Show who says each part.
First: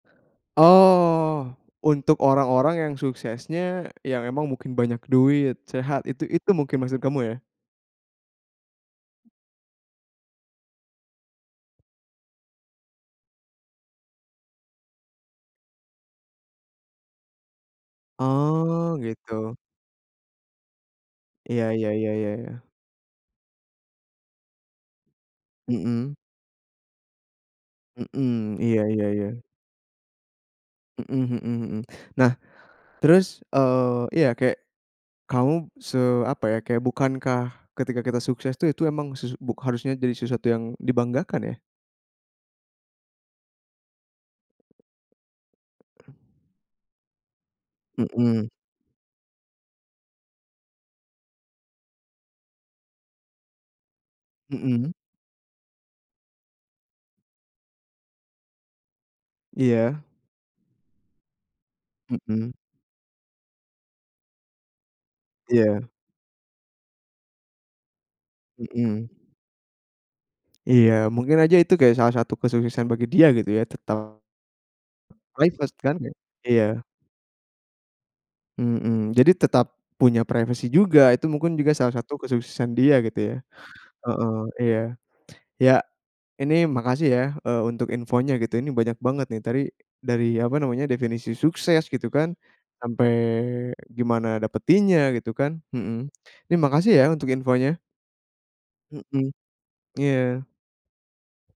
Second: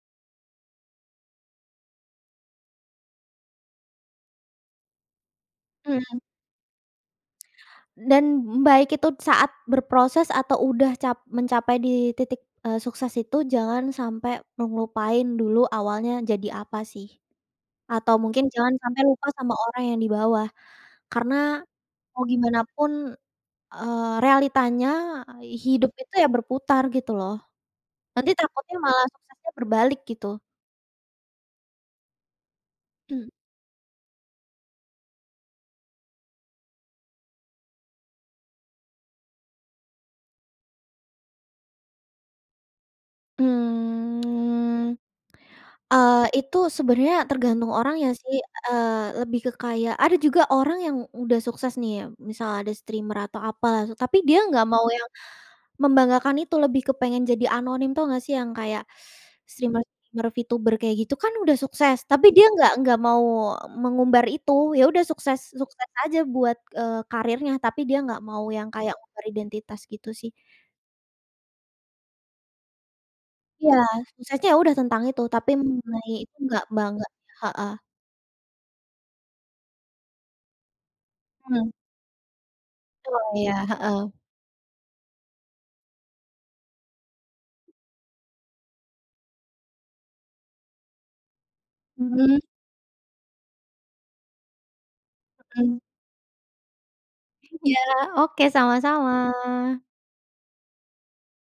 Speaker 1: Oh, untuk orang-orang yang suksesnya yang emang mungkin banyak duit, sehat
Speaker 2: Hmm.
Speaker 1: itu itu mungkin maksud kamu ya?
Speaker 2: Dan baik itu saat berproses atau udah cap mencapai di titik, eee, sukses itu jangan sampai ngelupain dulu awalnya jadi apa sih atau mungkin jangan
Speaker 1: Oh
Speaker 2: sampai lupa sama
Speaker 1: gitu.
Speaker 2: orang yang di bawah, karena
Speaker 1: Iya iya iya
Speaker 2: mau
Speaker 1: iya,
Speaker 2: gimana
Speaker 1: ya.
Speaker 2: pun, eee, realitanya ai hidup itu
Speaker 1: Mhm.
Speaker 2: ya berputar gitu loh. Nanti
Speaker 1: Mhm,
Speaker 2: takutnya
Speaker 1: iya iya
Speaker 2: malah
Speaker 1: iya.
Speaker 2: suksesnya berbalik gitu.
Speaker 1: Mhm mhm mhm. Nah,
Speaker 2: Mmm.
Speaker 1: terus, eee, iya, kayak kamu se apa ya, kayak bukankah ketika kita sukses tuh itu emang susu buk harusnya jadi sesuatu yang dibanggakan ya?
Speaker 2: Mmm, eee, itu sebenarnya tergantung orangnya sih,
Speaker 1: Mhm.
Speaker 2: eee, lebih ke kayak ada juga orang yang udah sukses nih ya, misal ada streamer atau apalah, tapi dia enggak mau
Speaker 1: Mhm.
Speaker 2: yang membanggakan itu, lebih kepengen jadi anonim. Tahu enggak sih yang kayak
Speaker 1: Iya.
Speaker 2: streamer-streamer VTuber kayak gitu kan udah sukses, tapi dia
Speaker 1: Mhm.
Speaker 2: enggak enggak mau mengumbar itu. Iya udah sukses
Speaker 1: Iya.
Speaker 2: sukses aja buat, eee, karirnya, tapi dia enggak mau yang kayak
Speaker 1: Mhm.
Speaker 2: beridentitas gitu sih.
Speaker 1: Iya. Mungkin aja itu kayak salah satu kesuksesan bagi dia gitu ya
Speaker 2: Iya,
Speaker 1: tetap
Speaker 2: suksesnya ya udah tentang itu, tapi
Speaker 1: [unintelligible] privacy kan
Speaker 2: mengenai
Speaker 1: ya?
Speaker 2: itu enggak
Speaker 1: Iya.
Speaker 2: bangga, heeh.
Speaker 1: Mhm. Jadi tetap punya privacy juga. Itu mungkin juga
Speaker 2: Mmm.
Speaker 1: salah satu kesuksesan dia gitu
Speaker 2: Betul,
Speaker 1: ya,
Speaker 2: iya, heeh.
Speaker 1: heeh, iya. Iya ini makasih yah, eee, untuk infonya gitu. Ini banyak banget nih tadi, dari apa namanya, definisi sukses gitu kan,
Speaker 2: Mhm.
Speaker 1: sampai gimana dapetinnya gitu kan,
Speaker 2: Mhm.
Speaker 1: mhm, ini makasih ya untuk
Speaker 2: Iya.
Speaker 1: infonya.
Speaker 2: Oke, sama-sama.
Speaker 1: Mhm, iya.